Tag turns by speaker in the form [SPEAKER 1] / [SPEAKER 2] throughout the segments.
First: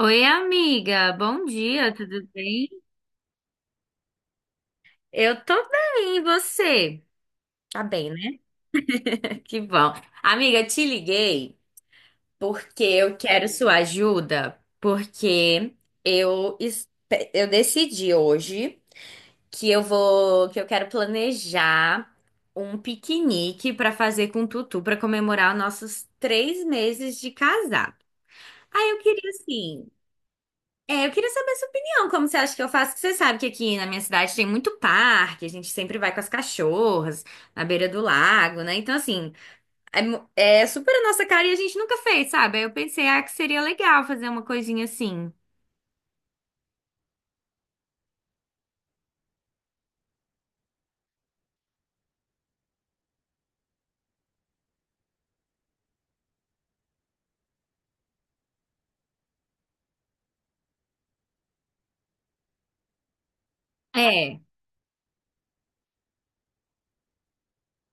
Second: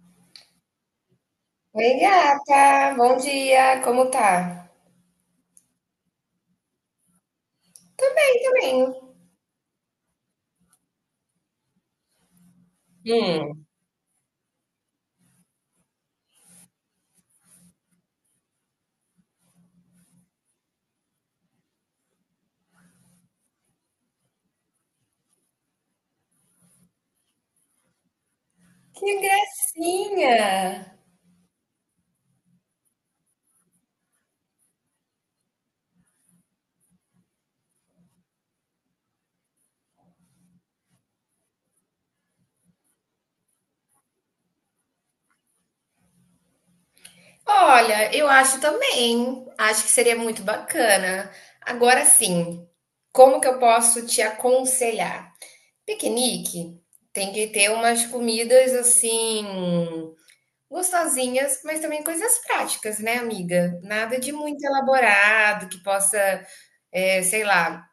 [SPEAKER 1] Oi, amiga, bom
[SPEAKER 2] Oi,
[SPEAKER 1] dia, tudo bem?
[SPEAKER 2] gata! Bom dia! Como tá?
[SPEAKER 1] Eu tô bem, e você? Tá
[SPEAKER 2] Tô
[SPEAKER 1] bem, né?
[SPEAKER 2] bem, tô bem.
[SPEAKER 1] Que bom. Amiga, te liguei porque eu quero
[SPEAKER 2] Hum,
[SPEAKER 1] sua ajuda, porque eu, es- eu decidi hoje que eu quero planejar um piquenique pra fazer com o Tutu pra comemorar os nossos 3 meses de casado. Aí eu
[SPEAKER 2] que
[SPEAKER 1] queria assim.
[SPEAKER 2] gracinha!
[SPEAKER 1] É, eu queria saber a sua opinião, como você acha que eu faço? Que você sabe que aqui na minha cidade tem muito parque, a gente sempre vai com as cachorras na beira do lago, né? Então, assim, é super a nossa cara e a gente nunca fez, sabe? Aí eu pensei, ah, que seria legal fazer uma coisinha assim.
[SPEAKER 2] Olha, eu acho também. Acho que seria muito bacana. Agora sim, como que eu posso te aconselhar? Piquenique tem que ter umas comidas assim, gostosinhas, mas também coisas práticas, né, amiga? Nada de
[SPEAKER 1] É.
[SPEAKER 2] muito elaborado que possa, sei lá.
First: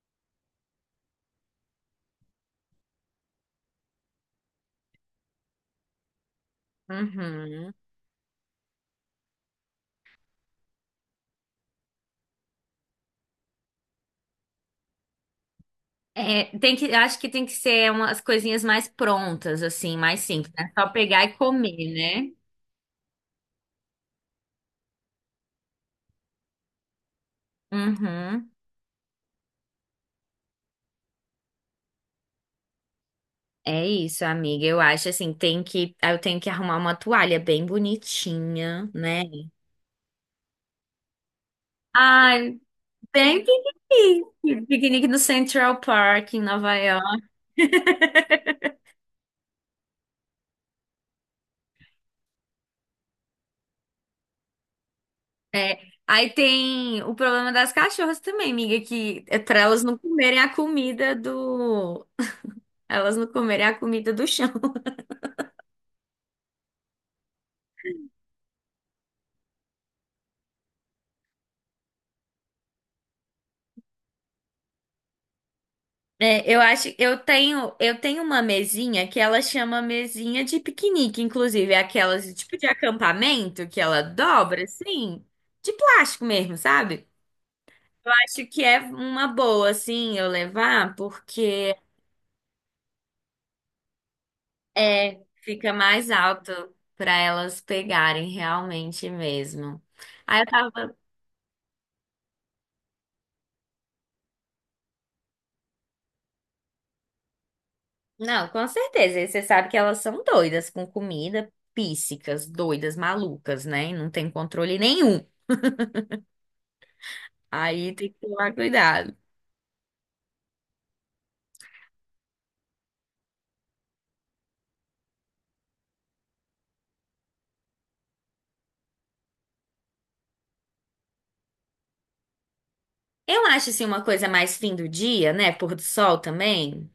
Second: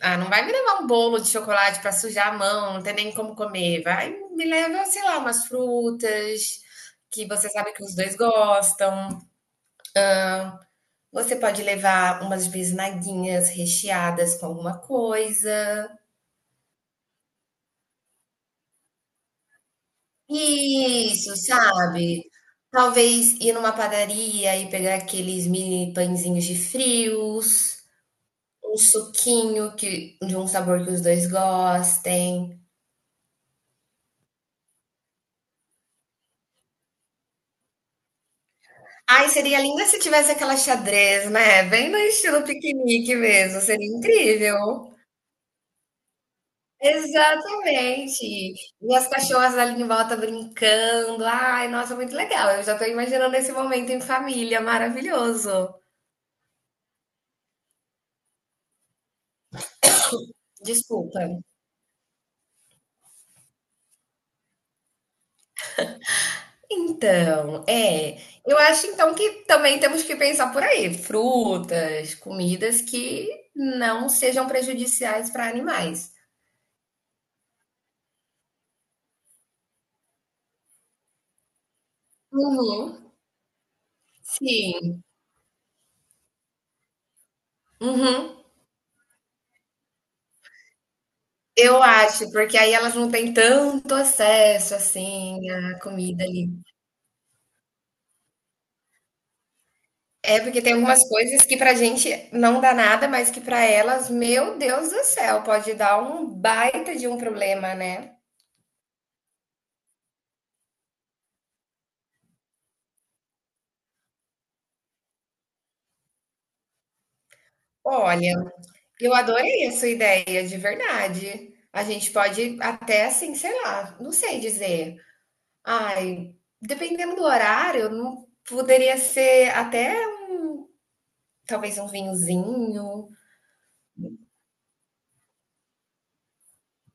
[SPEAKER 2] Ah, não vai me levar um bolo de chocolate para sujar a mão, não tem nem como comer. Vai, me leva, sei lá, umas frutas que você sabe
[SPEAKER 1] Uhum.
[SPEAKER 2] que os dois gostam. Você pode levar umas bisnaguinhas recheadas com alguma coisa.
[SPEAKER 1] É, eu acho que tem que ser umas coisinhas mais prontas, assim, mais simples, né? Só pegar e
[SPEAKER 2] Isso,
[SPEAKER 1] comer,
[SPEAKER 2] sabe?
[SPEAKER 1] né?
[SPEAKER 2] Talvez ir numa padaria e pegar aqueles mini pãezinhos de frios,
[SPEAKER 1] Uhum.
[SPEAKER 2] um suquinho que, de um sabor que os dois gostem.
[SPEAKER 1] É isso, amiga. Eu acho assim, eu tenho que arrumar uma toalha bem bonitinha, né?
[SPEAKER 2] Ai, seria lindo se tivesse aquela xadrez, né, bem no estilo
[SPEAKER 1] Ai,
[SPEAKER 2] piquenique
[SPEAKER 1] bem
[SPEAKER 2] mesmo, seria incrível.
[SPEAKER 1] piquenique. Piquenique no Central Park, em Nova York.
[SPEAKER 2] Exatamente. E as cachorras ali em volta brincando. Ai, nossa, muito legal. Eu já tô imaginando esse momento em família, maravilhoso.
[SPEAKER 1] É. Aí tem o problema das cachorras também, amiga, que é pra elas não comerem a comida
[SPEAKER 2] Desculpa.
[SPEAKER 1] do. Elas não comerem a comida do chão.
[SPEAKER 2] Então, eu acho então que também temos que pensar por aí, frutas, comidas que não sejam prejudiciais para animais.
[SPEAKER 1] É, eu tenho uma mesinha que ela chama mesinha de piquenique, inclusive, é aquelas tipo de
[SPEAKER 2] Uhum,
[SPEAKER 1] acampamento que ela dobra
[SPEAKER 2] sim.
[SPEAKER 1] assim, de plástico mesmo, sabe? Eu
[SPEAKER 2] Uhum.
[SPEAKER 1] acho que é uma boa assim eu levar, porque
[SPEAKER 2] Eu acho, porque aí elas não têm tanto acesso,
[SPEAKER 1] é,
[SPEAKER 2] assim,
[SPEAKER 1] fica
[SPEAKER 2] à
[SPEAKER 1] mais
[SPEAKER 2] comida ali.
[SPEAKER 1] alto para elas pegarem realmente mesmo.
[SPEAKER 2] É
[SPEAKER 1] Aí eu
[SPEAKER 2] porque tem
[SPEAKER 1] tava,
[SPEAKER 2] algumas coisas que pra gente não dá nada, mas que pra elas, meu Deus do céu, pode dar um baita de um problema, né.
[SPEAKER 1] não, com certeza, e você sabe que elas são doidas com comida, píssicas, doidas, malucas, né? E não tem controle nenhum. Aí tem que
[SPEAKER 2] Olha,
[SPEAKER 1] tomar
[SPEAKER 2] eu
[SPEAKER 1] cuidado.
[SPEAKER 2] adorei a sua ideia, de verdade. A gente pode até, assim, sei lá, não sei dizer. Ai, dependendo do horário, não poderia ser até talvez um vinhozinho.
[SPEAKER 1] Eu acho assim uma coisa mais fim do dia, né? Pôr do sol também.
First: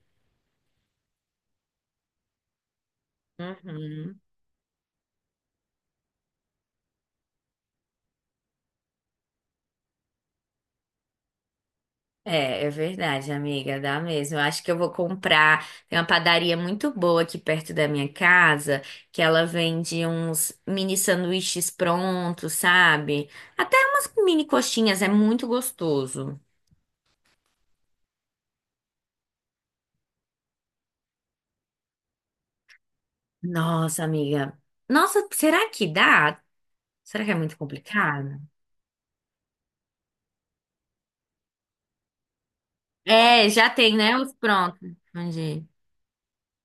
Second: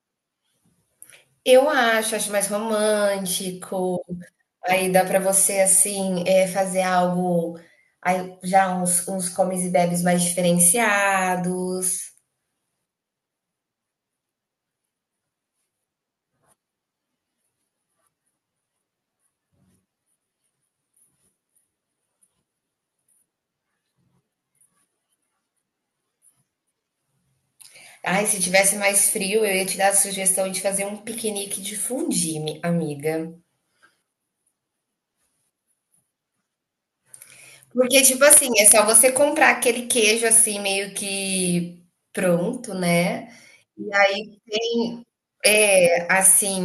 [SPEAKER 2] Eu acho, acho mais romântico.
[SPEAKER 1] Uhum.
[SPEAKER 2] Aí dá para você, assim, fazer algo aí já uns comes e bebes mais diferenciados.
[SPEAKER 1] É, é verdade, amiga, dá mesmo. Eu acho que eu vou comprar. Tem uma padaria muito boa aqui perto da minha casa, que ela vende uns mini sanduíches prontos, sabe? Até umas mini coxinhas, é muito gostoso.
[SPEAKER 2] Ai, se tivesse mais frio, eu ia te dar a sugestão de fazer um piquenique de fondue, mi amiga.
[SPEAKER 1] Nossa, amiga. Nossa, será que dá? Será que é muito
[SPEAKER 2] Porque, tipo
[SPEAKER 1] complicado?
[SPEAKER 2] assim, é só você comprar aquele queijo, assim, meio que pronto, né,
[SPEAKER 1] É, já
[SPEAKER 2] e
[SPEAKER 1] tem, né? Os
[SPEAKER 2] aí
[SPEAKER 1] prontos.
[SPEAKER 2] tem
[SPEAKER 1] Onde?
[SPEAKER 2] É, assim,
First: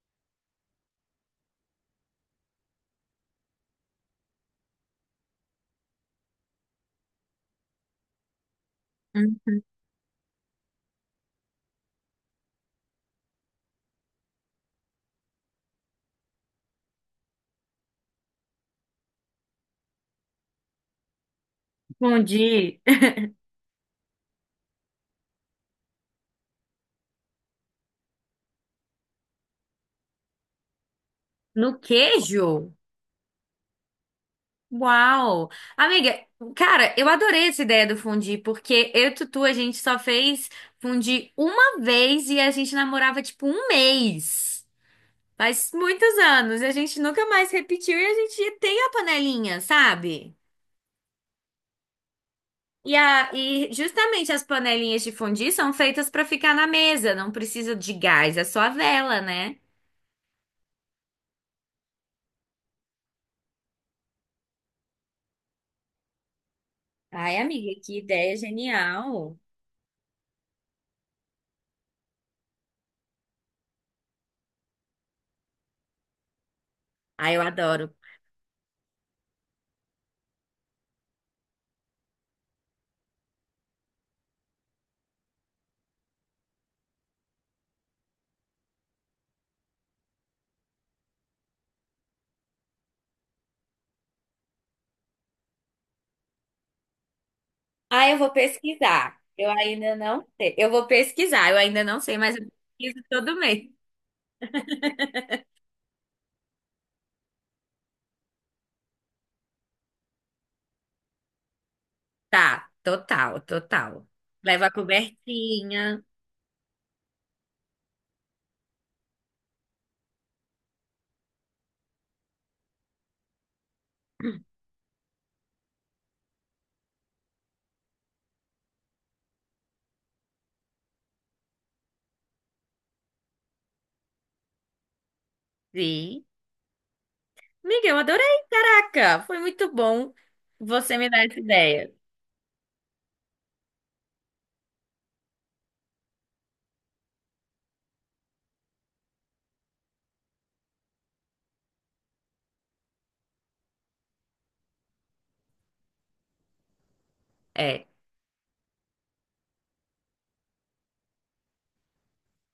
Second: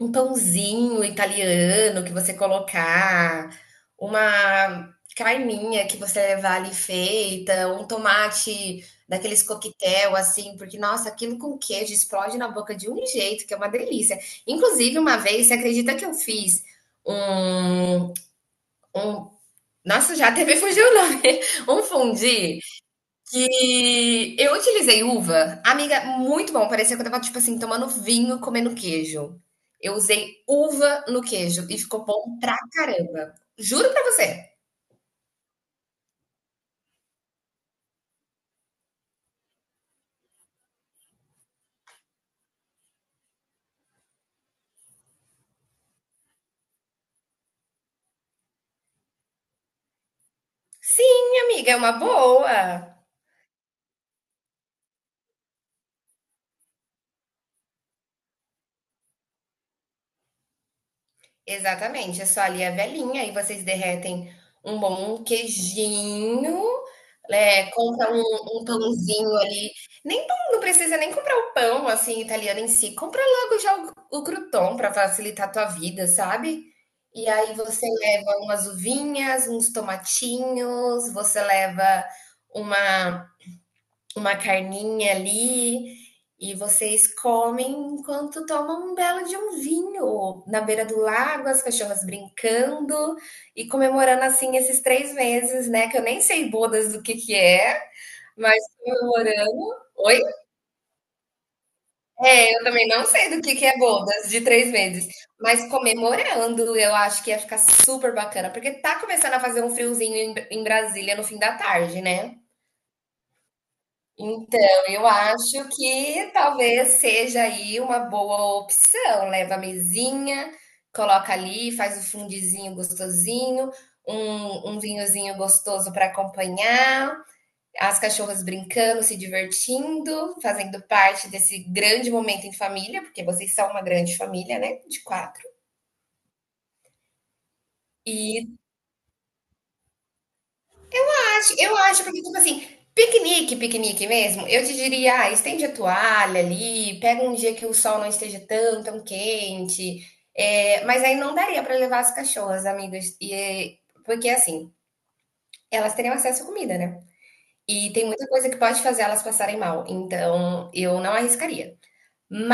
[SPEAKER 2] um pãozinho italiano que você colocar, uma carninha que você levar ali feita, um tomate
[SPEAKER 1] Hum.
[SPEAKER 2] daqueles coquetel, assim, porque, nossa, aquilo com queijo explode na boca de um jeito, que é uma delícia. Inclusive, uma vez, você acredita que eu fiz um um nossa, já até me fugiu o nome, um fundi
[SPEAKER 1] Escondi.
[SPEAKER 2] que eu utilizei uva, amiga, muito bom, parecia que eu estava, tipo assim, tomando vinho, comendo queijo. Eu usei uva no queijo
[SPEAKER 1] No
[SPEAKER 2] e ficou bom
[SPEAKER 1] queijo?
[SPEAKER 2] pra caramba. Juro pra você.
[SPEAKER 1] Uau! Amiga, cara, eu adorei essa ideia do fundir, porque eu e Tutu, a gente só fez fundir uma vez e a gente namorava tipo um mês. Faz muitos anos, e a gente nunca mais repetiu e a gente tem a panelinha, sabe?
[SPEAKER 2] Sim, amiga, é uma boa.
[SPEAKER 1] E justamente as panelinhas de fundir são feitas pra ficar na mesa, não precisa de gás, é só a vela, né?
[SPEAKER 2] Exatamente, é só ali a velhinha, aí vocês derretem um bom queijinho,
[SPEAKER 1] Ai,
[SPEAKER 2] né,
[SPEAKER 1] amiga, que
[SPEAKER 2] compra
[SPEAKER 1] ideia
[SPEAKER 2] um pãozinho
[SPEAKER 1] genial!
[SPEAKER 2] ali, nem pão, não precisa nem comprar o pão, assim, italiano em si, compra logo já o croûton pra facilitar a tua vida, sabe. E
[SPEAKER 1] Ai, eu
[SPEAKER 2] aí você
[SPEAKER 1] adoro.
[SPEAKER 2] leva umas uvinhas, uns tomatinhos, você leva uma uma carninha ali e vocês comem enquanto tomam um belo de um vinho na beira do lago, as cachorras brincando e comemorando assim esses 3 meses, né? Que eu nem sei bodas do que é,
[SPEAKER 1] Ah, eu vou
[SPEAKER 2] mas
[SPEAKER 1] pesquisar. Eu
[SPEAKER 2] comemorando.
[SPEAKER 1] ainda
[SPEAKER 2] Oi?
[SPEAKER 1] não sei. Eu vou pesquisar, eu ainda não sei, mas eu
[SPEAKER 2] É, eu também
[SPEAKER 1] pesquiso
[SPEAKER 2] não sei
[SPEAKER 1] todo
[SPEAKER 2] do que
[SPEAKER 1] mês.
[SPEAKER 2] é bodas de 3 meses, mas comemorando, eu acho que ia ficar super bacana, porque tá começando a fazer um friozinho em Brasília no fim da tarde, né?
[SPEAKER 1] Tá, total, total.
[SPEAKER 2] Então,
[SPEAKER 1] Leva a
[SPEAKER 2] eu acho
[SPEAKER 1] cobertinha.
[SPEAKER 2] que talvez seja aí uma boa opção. Leva a mesinha, coloca ali, faz o fundizinho gostosinho, um vinhozinho gostoso para acompanhar, as cachorras brincando, se divertindo, fazendo parte desse grande momento em família, porque vocês são uma grande família, né? De quatro.
[SPEAKER 1] Sim. Amiga, eu adorei.
[SPEAKER 2] E
[SPEAKER 1] Caraca, foi muito bom você me dar essa
[SPEAKER 2] Eu
[SPEAKER 1] ideia.
[SPEAKER 2] acho, porque, tipo assim, piquenique, piquenique mesmo, eu te diria, ah, estende a toalha ali, pega um dia que o sol não esteja tão, tão quente. É, mas aí não daria para levar as cachorras, amigas, e, porque assim, elas teriam acesso à comida, né?
[SPEAKER 1] É,
[SPEAKER 2] E tem muita coisa que pode fazer elas passarem mal, então eu não arriscaria.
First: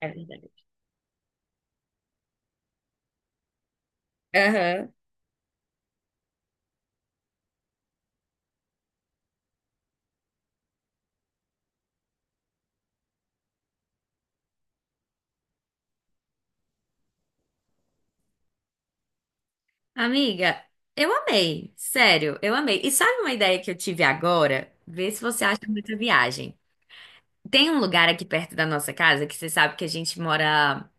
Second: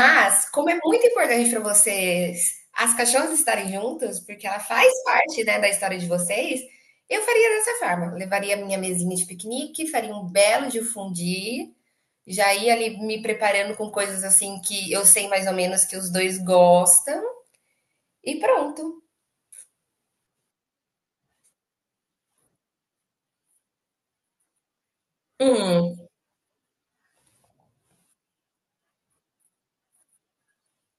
[SPEAKER 1] é verdade.
[SPEAKER 2] como é muito importante para vocês as cachorras estarem juntas, porque ela faz
[SPEAKER 1] Aham.
[SPEAKER 2] parte, né, da história de vocês, eu faria dessa forma. Levaria minha mesinha de piquenique, faria um belo de um fondue, já ia ali me preparando com coisas assim que eu sei mais ou menos que os dois gostam e pronto.
[SPEAKER 1] Amiga, eu amei. Sério, eu amei. E sabe uma ideia que eu tive agora? Vê se você acha
[SPEAKER 2] Hum,
[SPEAKER 1] muita viagem. Tem um lugar aqui perto da nossa casa que você sabe que a gente mora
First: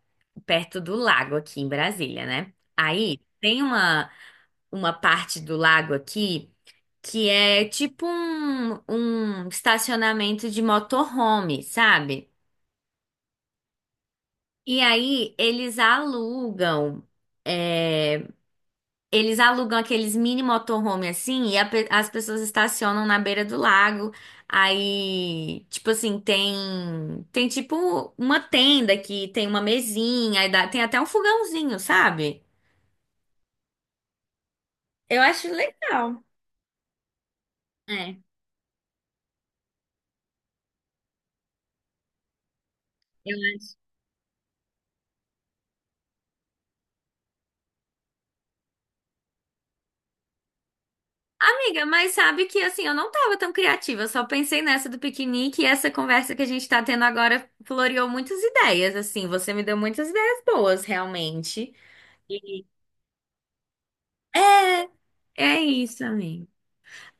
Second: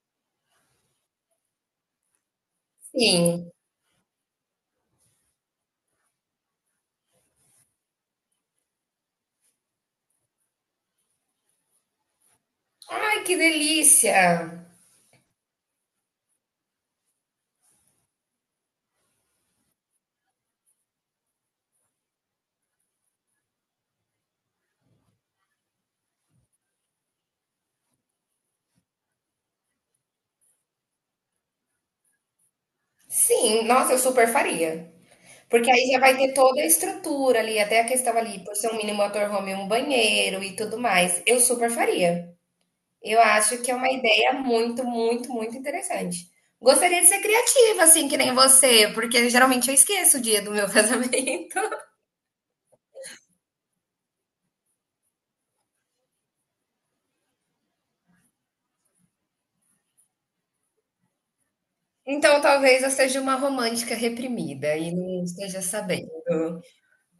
[SPEAKER 1] perto do lago aqui em Brasília, né? Aí
[SPEAKER 2] sim.
[SPEAKER 1] uma parte do lago aqui que é tipo um estacionamento de motorhome, sabe?
[SPEAKER 2] Ai, que delícia!
[SPEAKER 1] E aí eles alugam eh, eles alugam aqueles mini motorhome assim e as pessoas estacionam na beira do lago. Aí, tipo assim, tem tipo uma tenda que tem uma mesinha, tem até um fogãozinho, sabe?
[SPEAKER 2] Sim, nossa, eu super faria.
[SPEAKER 1] Eu acho
[SPEAKER 2] Porque aí já vai
[SPEAKER 1] legal.
[SPEAKER 2] ter toda a estrutura ali, até a
[SPEAKER 1] É,
[SPEAKER 2] questão ali, por ser um mini motorhome, um banheiro e tudo mais. Eu super faria. Eu
[SPEAKER 1] eu
[SPEAKER 2] acho que é
[SPEAKER 1] acho.
[SPEAKER 2] uma ideia muito, muito, muito interessante. Gostaria de ser criativa, assim, que nem você, porque geralmente eu esqueço o dia do meu casamento.
[SPEAKER 1] Amiga, mas sabe que assim, eu não tava tão criativa, eu só pensei nessa do piquenique e essa conversa que a gente tá tendo agora floreou muitas ideias, assim, você me deu muitas ideias boas, realmente.
[SPEAKER 2] Então talvez eu seja uma romântica reprimida
[SPEAKER 1] É,
[SPEAKER 2] e não
[SPEAKER 1] é
[SPEAKER 2] esteja
[SPEAKER 1] isso,
[SPEAKER 2] sabendo.
[SPEAKER 1] amiga.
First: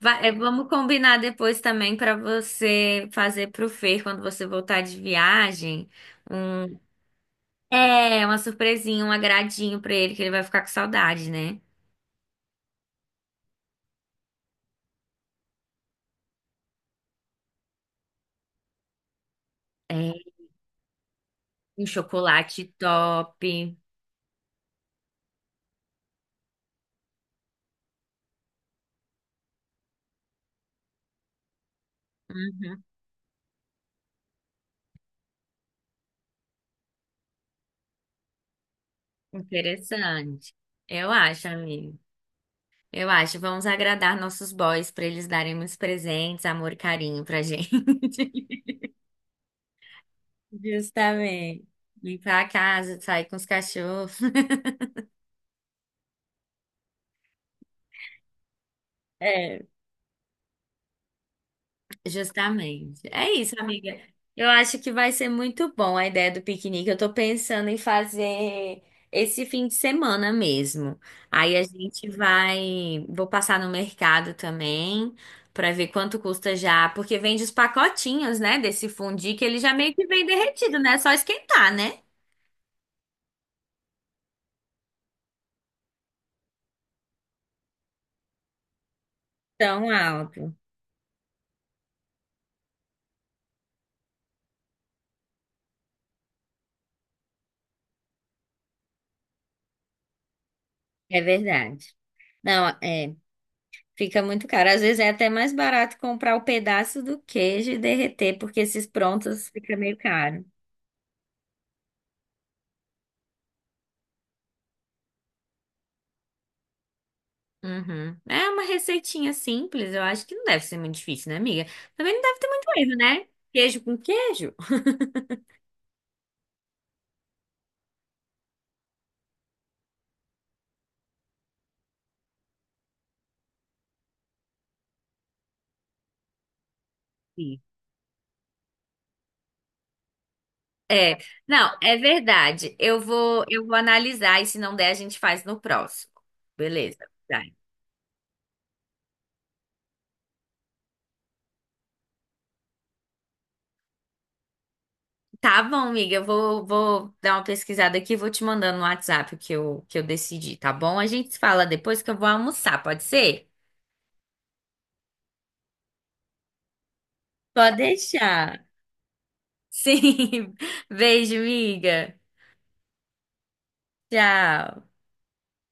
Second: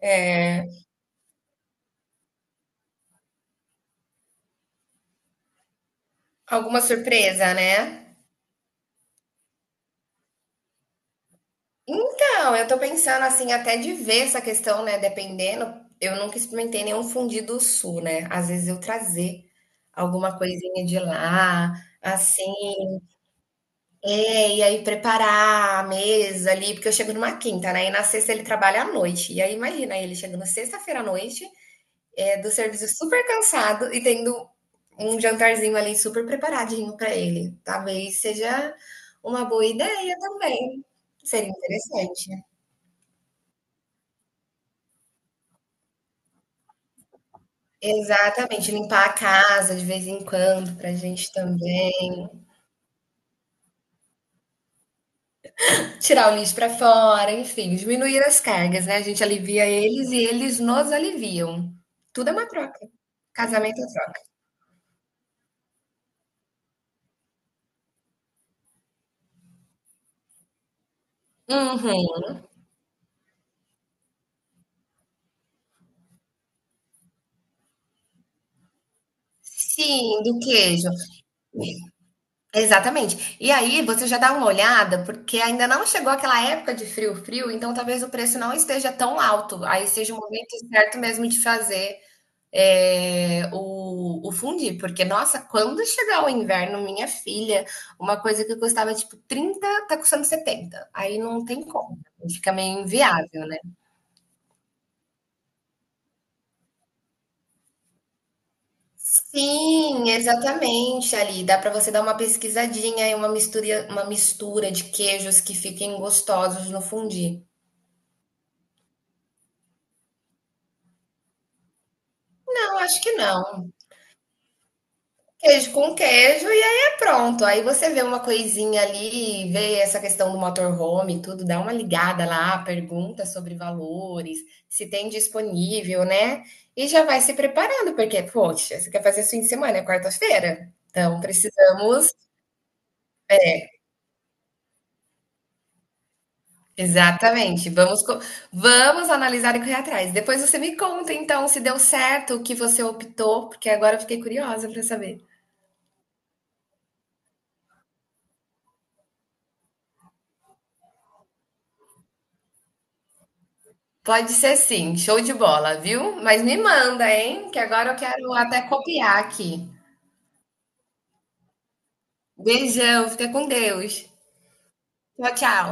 [SPEAKER 1] Vamos combinar depois também para você fazer pro Fer quando você voltar de viagem, um
[SPEAKER 2] Alguma surpresa, né?
[SPEAKER 1] é uma surpresinha, um agradinho para ele que ele vai ficar com saudade, né?
[SPEAKER 2] Então, eu tô pensando assim, até de ver essa questão, né? Dependendo, eu nunca experimentei nenhum fundido sul, né? Às vezes eu trazer
[SPEAKER 1] É,
[SPEAKER 2] alguma coisinha de lá,
[SPEAKER 1] um
[SPEAKER 2] assim,
[SPEAKER 1] chocolate top.
[SPEAKER 2] e aí preparar a mesa ali, porque eu chego numa quinta, né? E na sexta ele trabalha à noite. E aí imagina, ele chegando sexta-feira à noite, do
[SPEAKER 1] Uhum.
[SPEAKER 2] serviço super cansado e tendo um jantarzinho ali super preparadinho pra ele. Talvez seja uma boa ideia
[SPEAKER 1] Interessante.
[SPEAKER 2] também.
[SPEAKER 1] Eu acho,
[SPEAKER 2] Seria
[SPEAKER 1] amigo.
[SPEAKER 2] interessante.
[SPEAKER 1] Eu acho. Vamos agradar nossos boys para eles darem uns presentes, amor e carinho pra gente.
[SPEAKER 2] Exatamente, limpar a casa de vez em quando pra gente
[SPEAKER 1] Justamente.
[SPEAKER 2] também,
[SPEAKER 1] Limpar a casa, sair com os cachorros.
[SPEAKER 2] tirar o lixo pra fora, enfim, diminuir as cargas, né, a gente alivia
[SPEAKER 1] É.
[SPEAKER 2] eles e eles nos aliviam. Tudo é uma troca.
[SPEAKER 1] Justamente. É isso,
[SPEAKER 2] Casamento é
[SPEAKER 1] amiga.
[SPEAKER 2] troca.
[SPEAKER 1] Eu acho que vai ser muito bom a ideia do piquenique. Eu tô pensando em fazer esse fim de semana mesmo. Aí a gente
[SPEAKER 2] Uhum.
[SPEAKER 1] vai, vou passar no mercado também pra ver quanto custa já, porque vende os pacotinhos, né, desse fundi que ele já meio que
[SPEAKER 2] Sim,
[SPEAKER 1] vem
[SPEAKER 2] do
[SPEAKER 1] derretido,
[SPEAKER 2] queijo.
[SPEAKER 1] né? É só esquentar, né?
[SPEAKER 2] Exatamente. E aí você já dá uma olhada, porque ainda não chegou aquela época de frio, frio, então talvez o preço não esteja tão alto, aí
[SPEAKER 1] Tão
[SPEAKER 2] seja o momento
[SPEAKER 1] alto.
[SPEAKER 2] certo mesmo de fazer o fundi, porque, nossa, quando chegar o inverno, minha filha, uma coisa que custava tipo 30 tá custando 70. Aí
[SPEAKER 1] É
[SPEAKER 2] não tem
[SPEAKER 1] verdade.
[SPEAKER 2] como, fica
[SPEAKER 1] Não,
[SPEAKER 2] meio
[SPEAKER 1] é.
[SPEAKER 2] inviável, né?
[SPEAKER 1] Fica muito caro. Às vezes é até mais barato comprar o pedaço do queijo e derreter, porque esses prontos fica meio
[SPEAKER 2] Sim,
[SPEAKER 1] caro.
[SPEAKER 2] exatamente, ali. Dá para você dar uma pesquisadinha e uma mistura de queijos que fiquem gostosos no fundi.
[SPEAKER 1] Uhum. É uma receitinha simples, eu acho que não deve ser muito difícil, né, amiga? Também não deve ter muito
[SPEAKER 2] Não,
[SPEAKER 1] erro,
[SPEAKER 2] acho que
[SPEAKER 1] né?
[SPEAKER 2] não.
[SPEAKER 1] Queijo com queijo.
[SPEAKER 2] Queijo com queijo, e aí é pronto. Aí você vê uma coisinha ali, vê essa questão do motorhome, e tudo, dá uma ligada lá, pergunta sobre valores, se tem disponível, né? E já vai se
[SPEAKER 1] Sim.
[SPEAKER 2] preparando, porque, poxa, você quer fazer esse fim de semana, é quarta-feira.
[SPEAKER 1] É,
[SPEAKER 2] Então
[SPEAKER 1] não, é
[SPEAKER 2] precisamos.
[SPEAKER 1] verdade. Eu vou analisar e se não der, a gente faz no próximo. Beleza. Tá,
[SPEAKER 2] Exatamente. Vamos, vamos analisar e correr atrás. Depois você me conta, então, se deu certo o que você optou, porque agora eu fiquei curiosa para saber.
[SPEAKER 1] tá bom, amiga. Vou dar uma pesquisada aqui e vou te mandando no WhatsApp que eu decidi, tá bom? A gente se fala depois que eu vou almoçar, pode ser?
[SPEAKER 2] Pode ser sim, show de bola, viu? Mas me manda, hein? Que
[SPEAKER 1] Pode
[SPEAKER 2] agora eu quero até
[SPEAKER 1] deixar.
[SPEAKER 2] copiar aqui.
[SPEAKER 1] Sim. Beijo, miga.
[SPEAKER 2] Beijão, fica com Deus.
[SPEAKER 1] Tchau.
[SPEAKER 2] Tchau, tchau.